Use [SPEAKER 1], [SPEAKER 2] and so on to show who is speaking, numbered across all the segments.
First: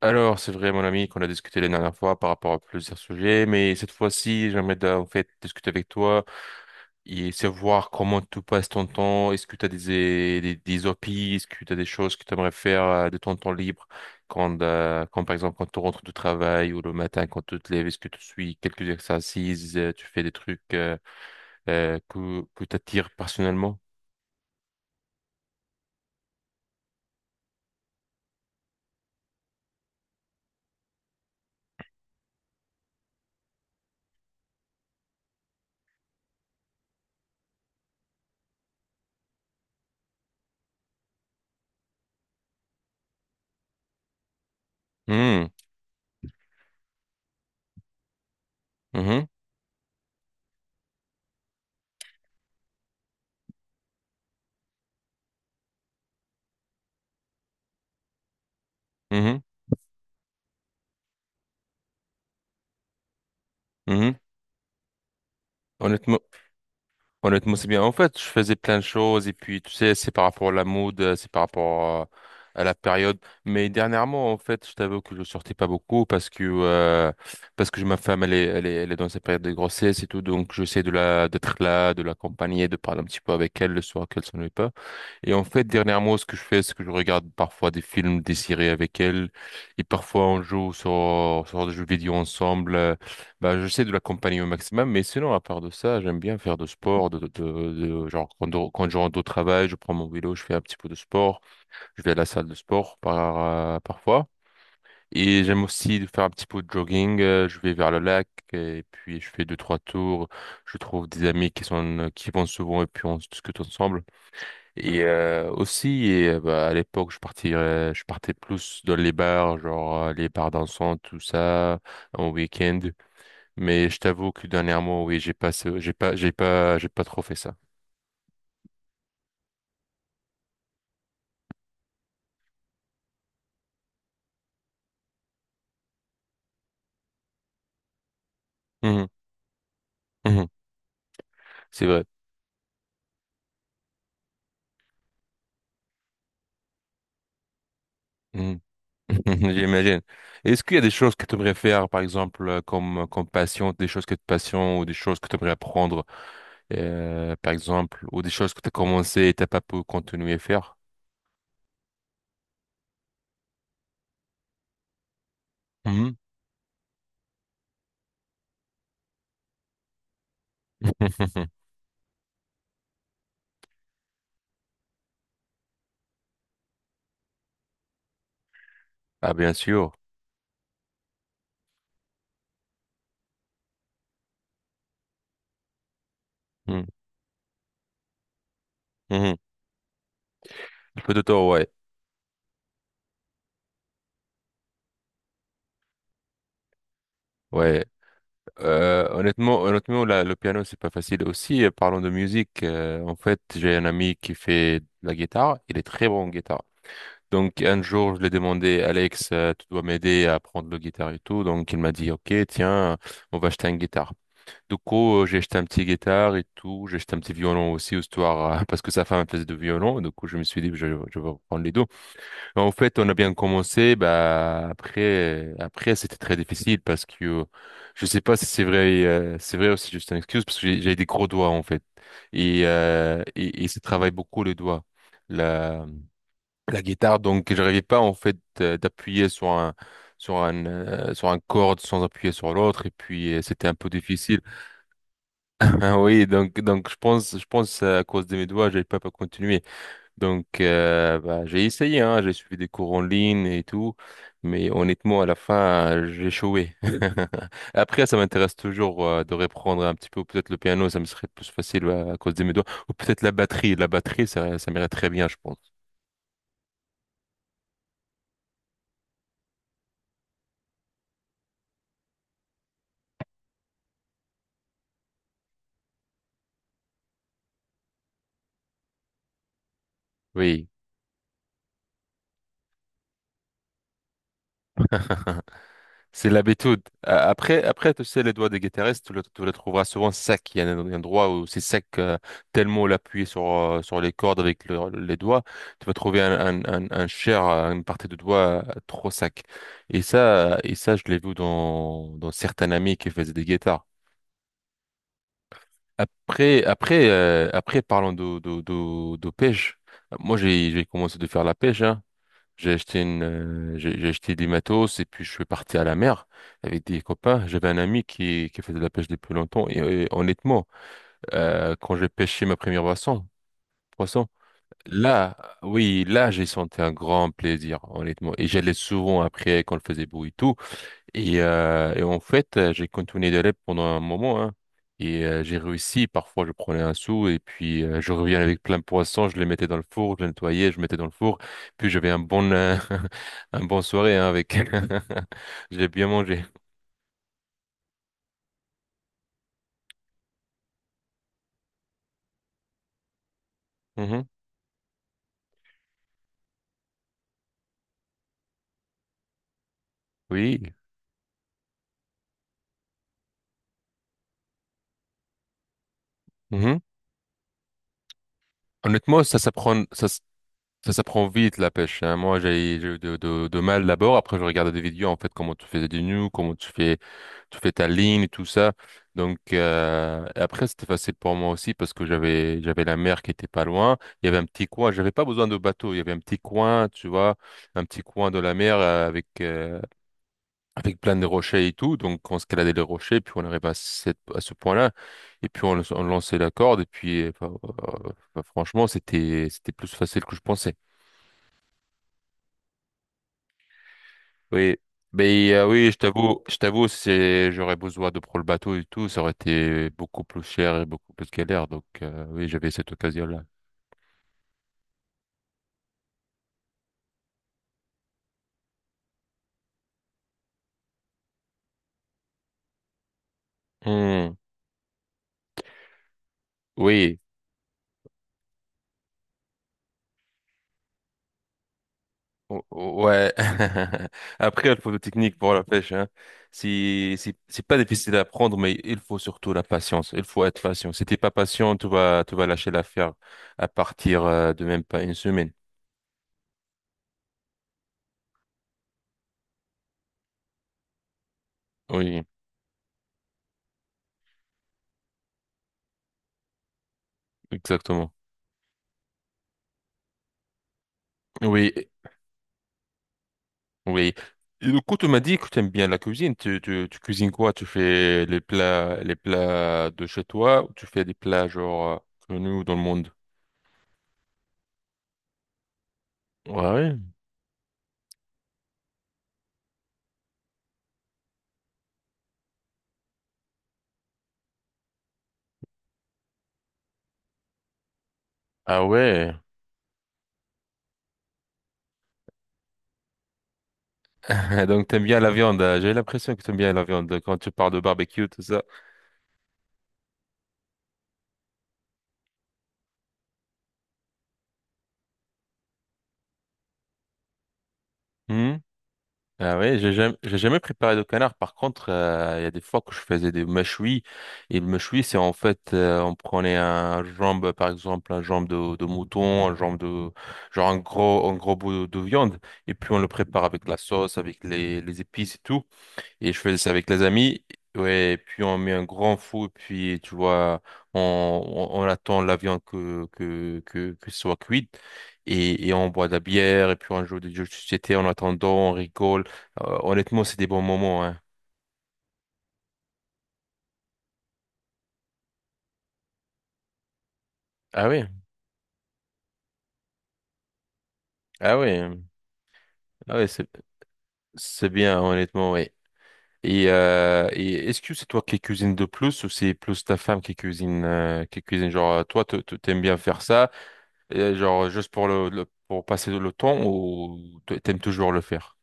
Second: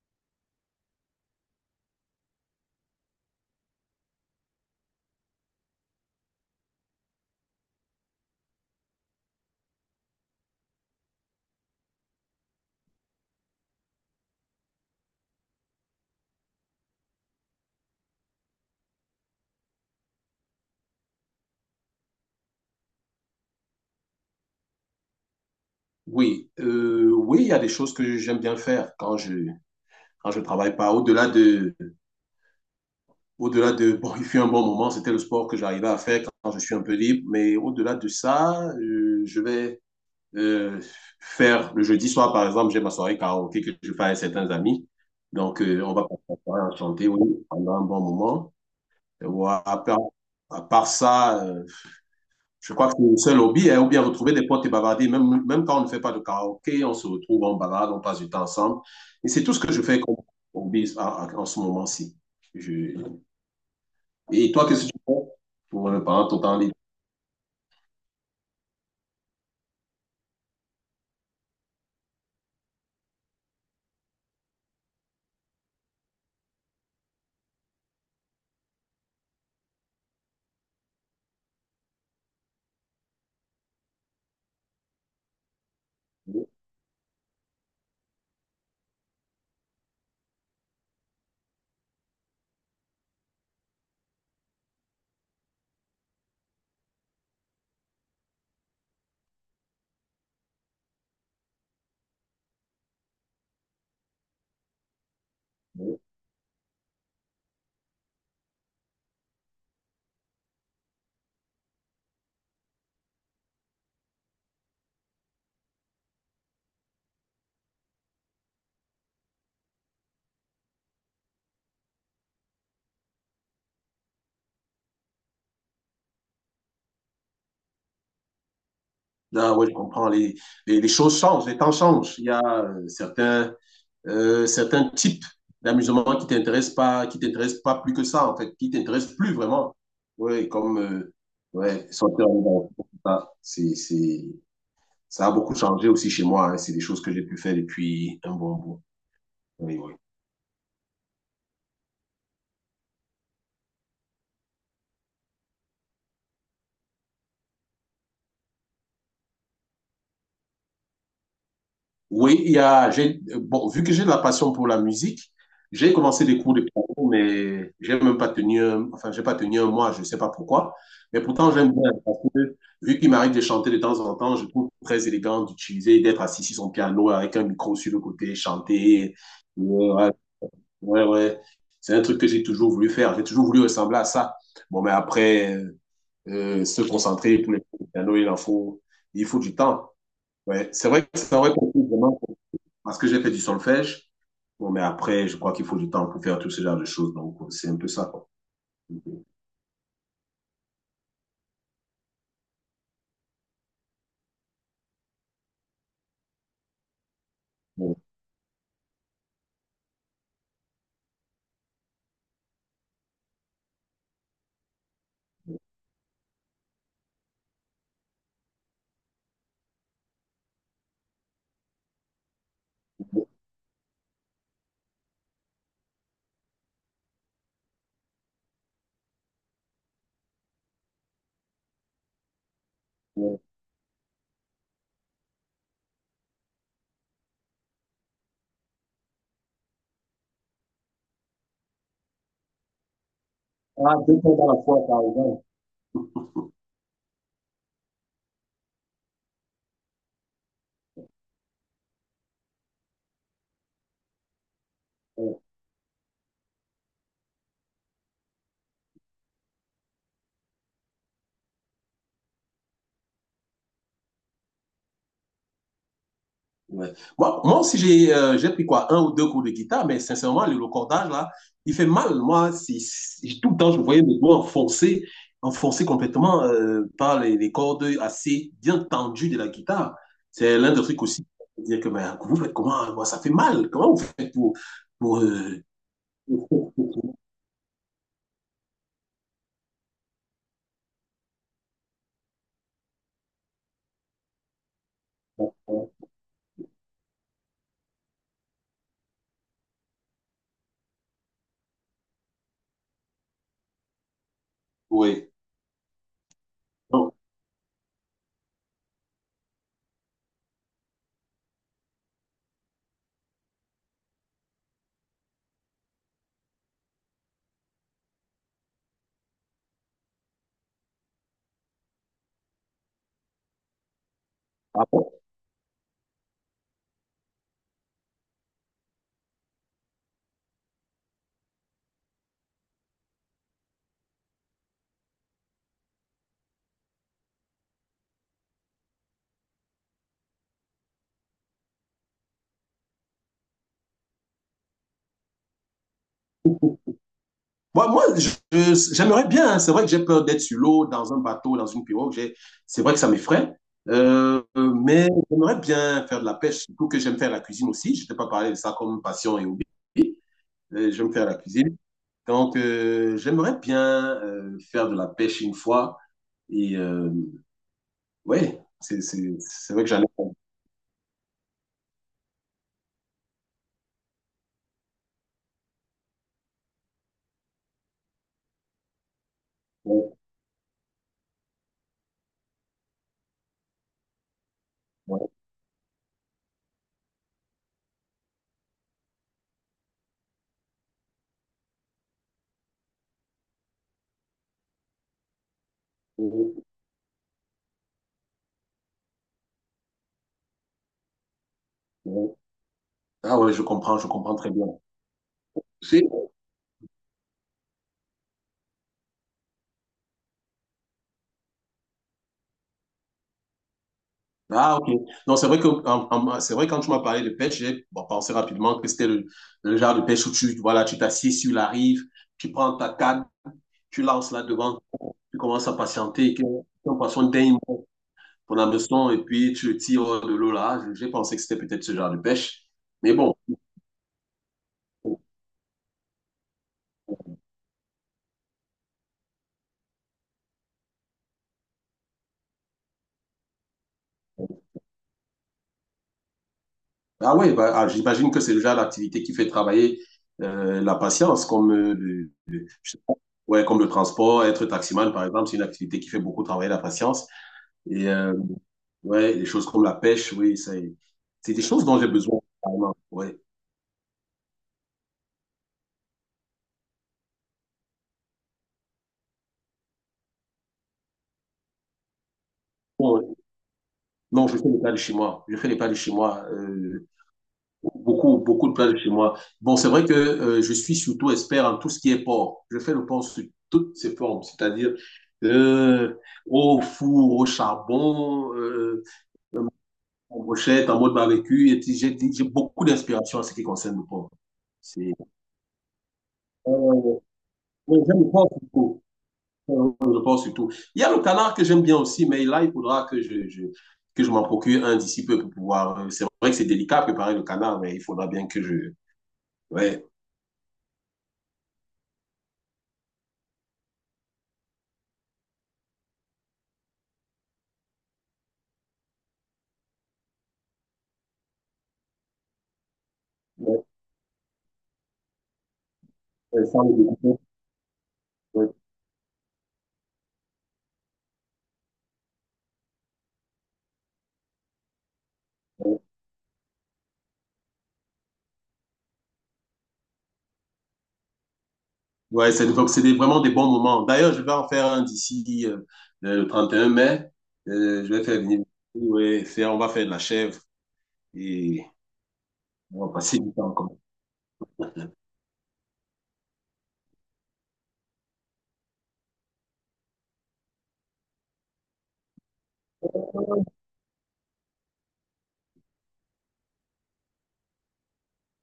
[SPEAKER 1] Alors, c'est vrai, mon ami, qu'on a discuté la dernière fois par rapport à plusieurs sujets, mais cette fois-ci, j'aimerais en fait discuter avec toi et savoir comment tu passes ton temps. Est-ce que tu as des hobbies? Est-ce que tu as des choses que tu aimerais faire de ton temps libre quand, par exemple, quand tu rentres du travail ou le matin quand tu te lèves, est-ce que tu suis quelques exercices, tu fais des trucs que t'attires personnellement?
[SPEAKER 2] Oui, oui, il y a des choses que j'aime bien faire quand je travaille pas. Au-delà de bon, il fut un bon moment, c'était le sport que j'arrivais à faire quand je suis un peu libre. Mais au-delà de ça, je vais euh, faire le jeudi soir, par exemple, j'ai ma soirée karaoké que je fais avec certains amis.
[SPEAKER 1] Hmm,
[SPEAKER 2] Donc, on va passer la soirée à chanter, oui, pendant un bon moment.
[SPEAKER 1] mhm.
[SPEAKER 2] Et voilà, à part ça, je crois que c'est le seul hobby, hein, ou bien retrouver des potes et bavarder. Même, même quand on ne fait pas de karaoké, on se retrouve, on balade, on passe du temps ensemble. Et
[SPEAKER 1] mhm,
[SPEAKER 2] c'est tout ce que je fais comme hobby en ce moment-ci. Je-
[SPEAKER 1] mhm.
[SPEAKER 2] Et toi, qu'est-ce que tu fais pour,
[SPEAKER 1] Honnêtement,
[SPEAKER 2] pendant ton temps libre?
[SPEAKER 1] honnêtement, c'est bien. En fait, je faisais plein de choses et puis, tu sais, c'est par rapport à la mode, c'est par rapport à la période. Mais dernièrement, en fait, je t'avoue que je sortais pas beaucoup parce que ma femme, elle est dans sa période de grossesse et tout, donc j'essaie de la d'être là, de l'accompagner, de parler un petit peu avec elle le soir qu'elle s'ennuie pas. Et en fait, dernièrement, ce que je fais, c'est que je regarde parfois des films, des séries avec elle, et parfois on joue sur des jeux vidéo ensemble. J'essaie de l'accompagner au maximum, mais sinon, à part de ça, j'aime bien faire de sport, genre quand je rentre au travail, je prends mon vélo, je fais un petit peu de sport, je vais à la salle de sport par, parfois. Et j'aime aussi faire un petit peu de jogging, je vais vers le lac, et puis je fais deux, trois tours, je trouve des amis qui sont, qui vont souvent, et puis on discute ensemble. Et à l'époque, je partais plus dans les bars, genre les bars dansants, tout ça, en week-end. Mais je t'avoue que dernièrement, oui, j'ai pas, ce- j'ai pas, j'ai pas, j'ai pas trop fait ça.
[SPEAKER 2] Ah ouais, je comprends. Les choses changent, les temps changent. Il y a certains types d'amusement qui t'intéressent pas plus que ça, en fait, qui
[SPEAKER 1] Mhm,
[SPEAKER 2] t'intéressent plus vraiment.
[SPEAKER 1] mhm,
[SPEAKER 2] Ouais, comme
[SPEAKER 1] c'est
[SPEAKER 2] ouais,
[SPEAKER 1] vrai.
[SPEAKER 2] sortir en dehors, tout ça, ça a beaucoup changé aussi chez moi, hein. C'est des choses que j'ai pu faire depuis un bon
[SPEAKER 1] Mhm.
[SPEAKER 2] bout. Oui, oui.
[SPEAKER 1] J'imagine. Est-ce qu'il y a des choses que tu aimerais faire, par exemple, comme passion, des choses que tu passions ou des choses que tu aimerais apprendre, par exemple, ou des choses que tu as commencé et t'as pas pu continuer à faire?
[SPEAKER 2] Oui, il y a, j'ai, bon, vu que j'ai de la passion pour la musique, j'ai
[SPEAKER 1] Mhm.
[SPEAKER 2] commencé des cours de piano, mais j'ai même pas tenu, enfin, j'ai pas tenu un mois, je sais pas pourquoi. Mais pourtant, j'aime bien, parce que vu qu'il m'arrive de chanter de temps en temps, je trouve très élégant d'utiliser, d'être assis sur son piano avec un micro sur le côté, chanter.
[SPEAKER 1] Ah, bien
[SPEAKER 2] Ouais,
[SPEAKER 1] sûr.
[SPEAKER 2] ouais, ouais. C'est un truc que j'ai toujours voulu faire. J'ai toujours voulu ressembler à ça. Bon, mais après, se
[SPEAKER 1] Mhm.
[SPEAKER 2] concentrer pour les cours de piano, il en faut, il
[SPEAKER 1] Mhm.
[SPEAKER 2] faut du temps. Ouais. C'est
[SPEAKER 1] Un
[SPEAKER 2] vrai que
[SPEAKER 1] peu de
[SPEAKER 2] c'est un
[SPEAKER 1] temps,
[SPEAKER 2] vrai
[SPEAKER 1] ouais.
[SPEAKER 2] vraiment, parce que j'ai fait du solfège. Bon, mais après, je crois qu'il faut du temps pour faire tout ce genre de choses. Donc, c'est un
[SPEAKER 1] Ouais.
[SPEAKER 2] peu ça, quoi. Bon.
[SPEAKER 1] Honnêtement, le piano, c'est pas facile. Aussi, parlons de musique. En fait, j'ai un ami qui fait de la guitare. Il est très bon en guitare. Donc un jour, je lui ai demandé, Alex, tu dois m'aider à apprendre le guitare et tout. Donc il m'a dit, OK, tiens, on va acheter une guitare. Du coup, j'ai acheté un petit guitare et tout. J'ai acheté un petit violon aussi, histoire, parce que sa femme faisait du violon. Du coup, je me suis dit, je vais prendre les deux. En fait, on a
[SPEAKER 2] Bon.
[SPEAKER 1] bien commencé. Bah, après, c'était très difficile parce que je sais pas si c'est vrai, c'est vrai aussi juste une excuse parce que j'ai des gros doigts, en fait. Et,
[SPEAKER 2] Bon.
[SPEAKER 1] et ça travaille beaucoup les doigts. Là La guitare, donc j'arrivais pas en fait d'appuyer sur un sur un corde sans appuyer sur l'autre et puis c'était un peu
[SPEAKER 2] Ah, deux temps
[SPEAKER 1] difficile.
[SPEAKER 2] à la fois, par exemple.
[SPEAKER 1] Ah oui, donc je pense à cause de mes doigts, j'ai pas continué. Donc bah, j'ai essayé hein, j'ai suivi des cours en ligne et tout, mais honnêtement à la
[SPEAKER 2] Ouais.
[SPEAKER 1] fin j'ai échoué. Après ça m'intéresse toujours de reprendre un petit peu peut-être le piano, ça me serait plus facile ouais, à cause de mes doigts ou peut-être la batterie ça m'irait très bien je pense.
[SPEAKER 2] Ouais. Moi aussi, j'ai pris quoi, un ou deux cours de guitare, mais sincèrement, le cordage, là, il fait mal. Moi, si c'est- tout le temps, je voyais mes doigts enfoncés, enfoncés complètement par les cordes assez bien tendues de la guitare. C'est
[SPEAKER 1] Oui.
[SPEAKER 2] l'un des trucs aussi. Dire que, ben, vous faites comment? Moi, ça fait mal. Comment vous faites pour... pour euh,
[SPEAKER 1] C'est l'habitude. Après, après, tu sais, les doigts des guitaristes, tu le trouveras souvent sec. Il y a un endroit où c'est sec, tellement l'appuyer sur, sur les cordes avec les doigts, tu vas trouver un chair, une partie de doigt trop sec. Et ça, je l'ai vu dans certains amis qui faisaient des guitares.
[SPEAKER 2] Oui. Non.
[SPEAKER 1] Après, parlons de, de pêche. Moi, j'ai commencé de faire la pêche, hein. J'ai acheté une, j'ai acheté des matos et puis je suis parti à la mer avec des copains. J'avais un ami qui faisait de la pêche depuis longtemps et, honnêtement, quand j'ai pêché ma première poisson,
[SPEAKER 2] Ah bon.
[SPEAKER 1] là, oui, là, j'ai senti un grand plaisir, honnêtement. Et j'allais souvent après quand il faisait beau et tout. Et, en fait, j'ai continué d'élève pendant un moment, hein. Et j'ai réussi. Parfois, je prenais un sou et puis je reviens avec plein de poissons. Je les mettais dans le four, je les nettoyais, je mettais dans le four. Puis j'avais un bon, un bon soirée hein, avec. J'ai bien mangé.
[SPEAKER 2] Moi j'aimerais bien, hein. C'est vrai que j'ai peur d'être sur l'eau, dans un bateau, dans une pirogue. C'est vrai que ça m'effraie.
[SPEAKER 1] Mhm.
[SPEAKER 2] Mais j'aimerais bien faire de la pêche, surtout que j'aime faire la cuisine aussi. Je t'ai pas parlé de ça comme passion et hobby.
[SPEAKER 1] Oui.
[SPEAKER 2] J'aime faire la cuisine. Donc, j'aimerais bien faire de la pêche une fois. Et
[SPEAKER 1] Mhm.
[SPEAKER 2] ouais,
[SPEAKER 1] Honnêtement, ça
[SPEAKER 2] c'est vrai
[SPEAKER 1] s'apprend,
[SPEAKER 2] que j'en
[SPEAKER 1] ça.
[SPEAKER 2] ai.
[SPEAKER 1] Ça prend vite la pêche. Hein. Moi, j'ai eu de, de mal d'abord. Après, je regardais des vidéos en fait comment tu fais des nœuds, comment tu fais ta ligne et tout ça. Donc
[SPEAKER 2] Ouais,
[SPEAKER 1] après, c'était facile pour moi aussi parce que j'avais la mer qui était pas loin. Il y avait un petit coin. J'avais pas
[SPEAKER 2] ouais,
[SPEAKER 1] besoin de bateau. Il y avait un petit coin, tu vois, un petit coin de la mer avec plein de rochers et tout. Donc on escaladait les rochers, puis on arrivait à à ce point-là. Et puis on lançait la
[SPEAKER 2] ouais,
[SPEAKER 1] corde. Et puis enfin, franchement, c'était plus facile que je pensais.
[SPEAKER 2] ouais. Ah ouais, je comprends très bien.
[SPEAKER 1] Oui, mais oui, je t'avoue, c'est j'aurais besoin de prendre le bateau et tout, ça aurait été beaucoup plus cher et beaucoup plus galère. Donc oui, j'avais cette occasion-là.
[SPEAKER 2] Ah, ok. Non, c'est vrai que, c'est vrai, quand tu m'as parlé de pêche, j'ai bon, pensé rapidement que c'était le genre de pêche où tu, voilà, tu t'assieds sur la rive, tu prends ta canne, tu lances
[SPEAKER 1] Hmm,
[SPEAKER 2] là devant, tu commences à patienter, que ton
[SPEAKER 1] oui,
[SPEAKER 2] poisson daigne ton hameçon, et puis tu le tires hors de l'eau là. J'ai pensé que c'était peut-être ce genre de pêche. Mais
[SPEAKER 1] Ouais.
[SPEAKER 2] bon.
[SPEAKER 1] Après, il faut de technique pour la pêche, hein. Si c'est pas difficile à apprendre, mais il faut surtout la patience. Il faut être patient. Si t'es pas patient, tu vas lâcher l'affaire à partir de même pas une semaine.
[SPEAKER 2] Ah ouais, bah, ah, j'imagine que c'est le genre d'activité qui fait travailler la patience, comme,
[SPEAKER 1] Oui,
[SPEAKER 2] je sais pas, ouais, comme le transport, être taximan, par exemple, c'est une activité qui fait beaucoup travailler la patience. Et,
[SPEAKER 1] exactement.
[SPEAKER 2] ouais, les choses comme la pêche, oui, ça, c'est des
[SPEAKER 1] Oui,
[SPEAKER 2] choses dont j'ai besoin, carrément. Ouais.
[SPEAKER 1] oui. Et du coup, tu m'as dit que tu aimes bien la cuisine. Tu cuisines quoi? Tu fais les plats de chez toi ou tu fais des plats genre connus dans le monde?
[SPEAKER 2] Bon, non, je fais les plats de chez moi. Je fais les plats de chez moi.
[SPEAKER 1] Ah ouais.
[SPEAKER 2] Beaucoup, beaucoup de plats de chez moi. Bon, c'est vrai que je suis surtout expert en tout ce qui est porc. Je fais le porc sous toutes ses formes, c'est-à-dire euh, au four, au charbon,
[SPEAKER 1] Ah ouais.
[SPEAKER 2] en brochette, en mode barbecue. Et puis, j'ai beaucoup d'inspiration en ce qui concerne le porc.
[SPEAKER 1] Donc, t'aimes
[SPEAKER 2] C'est,
[SPEAKER 1] bien la viande. Hein. J'ai l'impression que t'aimes bien la viande
[SPEAKER 2] euh,
[SPEAKER 1] quand tu parles de
[SPEAKER 2] ouais, j'aime
[SPEAKER 1] barbecue,
[SPEAKER 2] le
[SPEAKER 1] tout
[SPEAKER 2] porc
[SPEAKER 1] ça.
[SPEAKER 2] surtout. Je pense surtout. Il y a le canard que j'aime bien aussi, mais là, il faudra que je que je m'en procure un d'ici peu pour pouvoir, c'est vrai que c'est délicat à préparer le canard, mais il faudra bien que je.
[SPEAKER 1] Ah oui,
[SPEAKER 2] Ouais.
[SPEAKER 1] j'ai jamais préparé de canard. Par contre, il y a des fois que je faisais des mâchouis. Et le mâchoui, c'est en fait, on prenait un jambe, par exemple, un jambe de mouton, un jambe de, genre un gros bout de viande. Et puis on le prépare avec la
[SPEAKER 2] Ouais,
[SPEAKER 1] sauce, avec les épices et tout. Et je faisais
[SPEAKER 2] ouais,
[SPEAKER 1] ça avec les amis. Ouais, et puis on
[SPEAKER 2] ouais,
[SPEAKER 1] met un grand fou, puis tu vois, on attend la viande que, que ce soit cuite. Et on
[SPEAKER 2] ouais.
[SPEAKER 1] boit de la bière, et puis on joue des jeux de société en attendant, on rigole. Honnêtement, c'est des bons moments, hein.
[SPEAKER 2] Ouais, c'est donc vraiment des bons moments. D'ailleurs, je vais en faire un d'ici le 31 mai.
[SPEAKER 1] Ah oui,
[SPEAKER 2] Je vais faire venir. Ouais, on va faire de la chèvre
[SPEAKER 1] ah oui,
[SPEAKER 2] et on va
[SPEAKER 1] ah oui,
[SPEAKER 2] passer du temps comme.
[SPEAKER 1] c'est bien, honnêtement, oui. Et est-ce que c'est toi qui cuisines de plus ou c'est plus ta femme qui cuisine, qui cuisine? Genre, toi, t'aimes bien faire ça. Et genre juste pour pour passer le temps ou t'aimes toujours le faire?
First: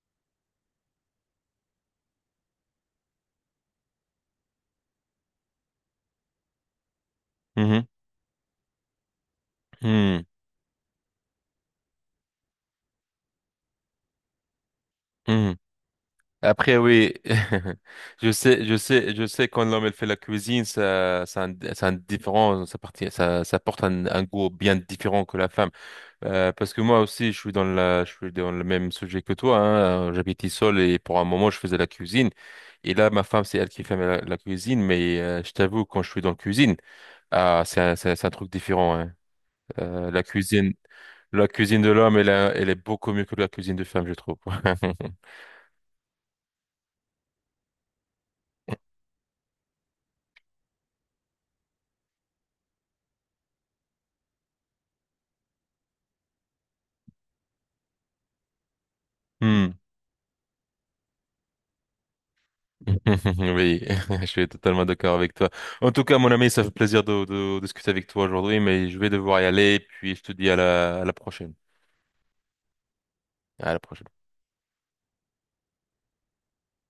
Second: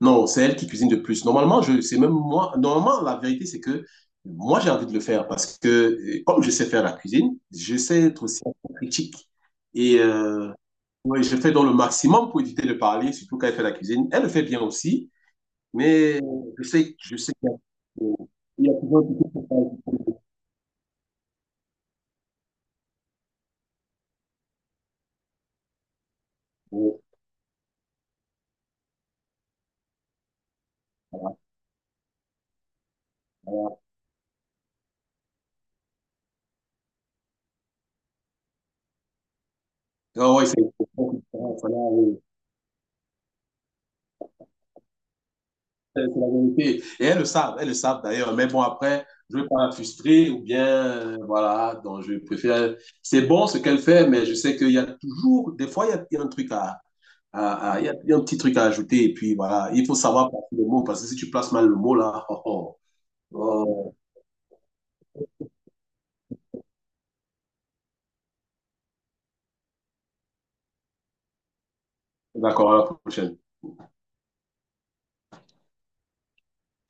[SPEAKER 2] Non, c'est elle qui cuisine de plus. Normalement, je c'est même moi. Normalement, la vérité, c'est que moi, j'ai envie de le faire parce que, comme je sais faire la cuisine, je
[SPEAKER 1] Mhm.
[SPEAKER 2] sais être aussi critique. Et
[SPEAKER 1] Mhm.
[SPEAKER 2] ouais, je fais dans le maximum pour éviter de parler, surtout quand elle fait la cuisine. Elle le fait bien aussi,
[SPEAKER 1] Mhm.
[SPEAKER 2] mais
[SPEAKER 1] Après oui,
[SPEAKER 2] je sais qu'il y a il y a toujours quelque
[SPEAKER 1] je sais
[SPEAKER 2] chose
[SPEAKER 1] quand l'homme
[SPEAKER 2] à
[SPEAKER 1] elle fait la cuisine, ça a un différent, ça, ça porte un goût bien différent que la femme. Parce que moi aussi, je suis dans je suis dans le même sujet que toi. Hein. J'habitais seul et pour un moment, je faisais la cuisine. Et là, ma femme, c'est elle
[SPEAKER 2] faire.
[SPEAKER 1] qui fait la cuisine, mais je t'avoue, quand je suis dans la cuisine, ah, c'est un, c'est un truc différent. Hein. Euh, la
[SPEAKER 2] Ah ouais, c'est.
[SPEAKER 1] cuisine, la cuisine de l'homme, elle, elle est beaucoup mieux que la cuisine de femme, je trouve.
[SPEAKER 2] C'est la vérité. Et elles le savent d'ailleurs. Mais bon, après, je ne veux pas la frustrer ou bien, voilà, donc je préfère. C'est bon ce qu'elle fait, mais je sais qu'il y a toujours, des fois, il y a un truc à, il y a un petit truc à ajouter. Et puis, voilà,
[SPEAKER 1] Hmm.
[SPEAKER 2] il faut savoir placer le mot, parce que si tu places mal le mot, là, oh, oh,
[SPEAKER 1] Oui,
[SPEAKER 2] oh.
[SPEAKER 1] je suis totalement d'accord avec toi. En tout cas, mon ami, ça fait plaisir de discuter avec toi aujourd'hui, mais je vais devoir y aller, puis je te dis à à la prochaine.
[SPEAKER 2] D'accord, à la prochaine.
[SPEAKER 1] À la prochaine.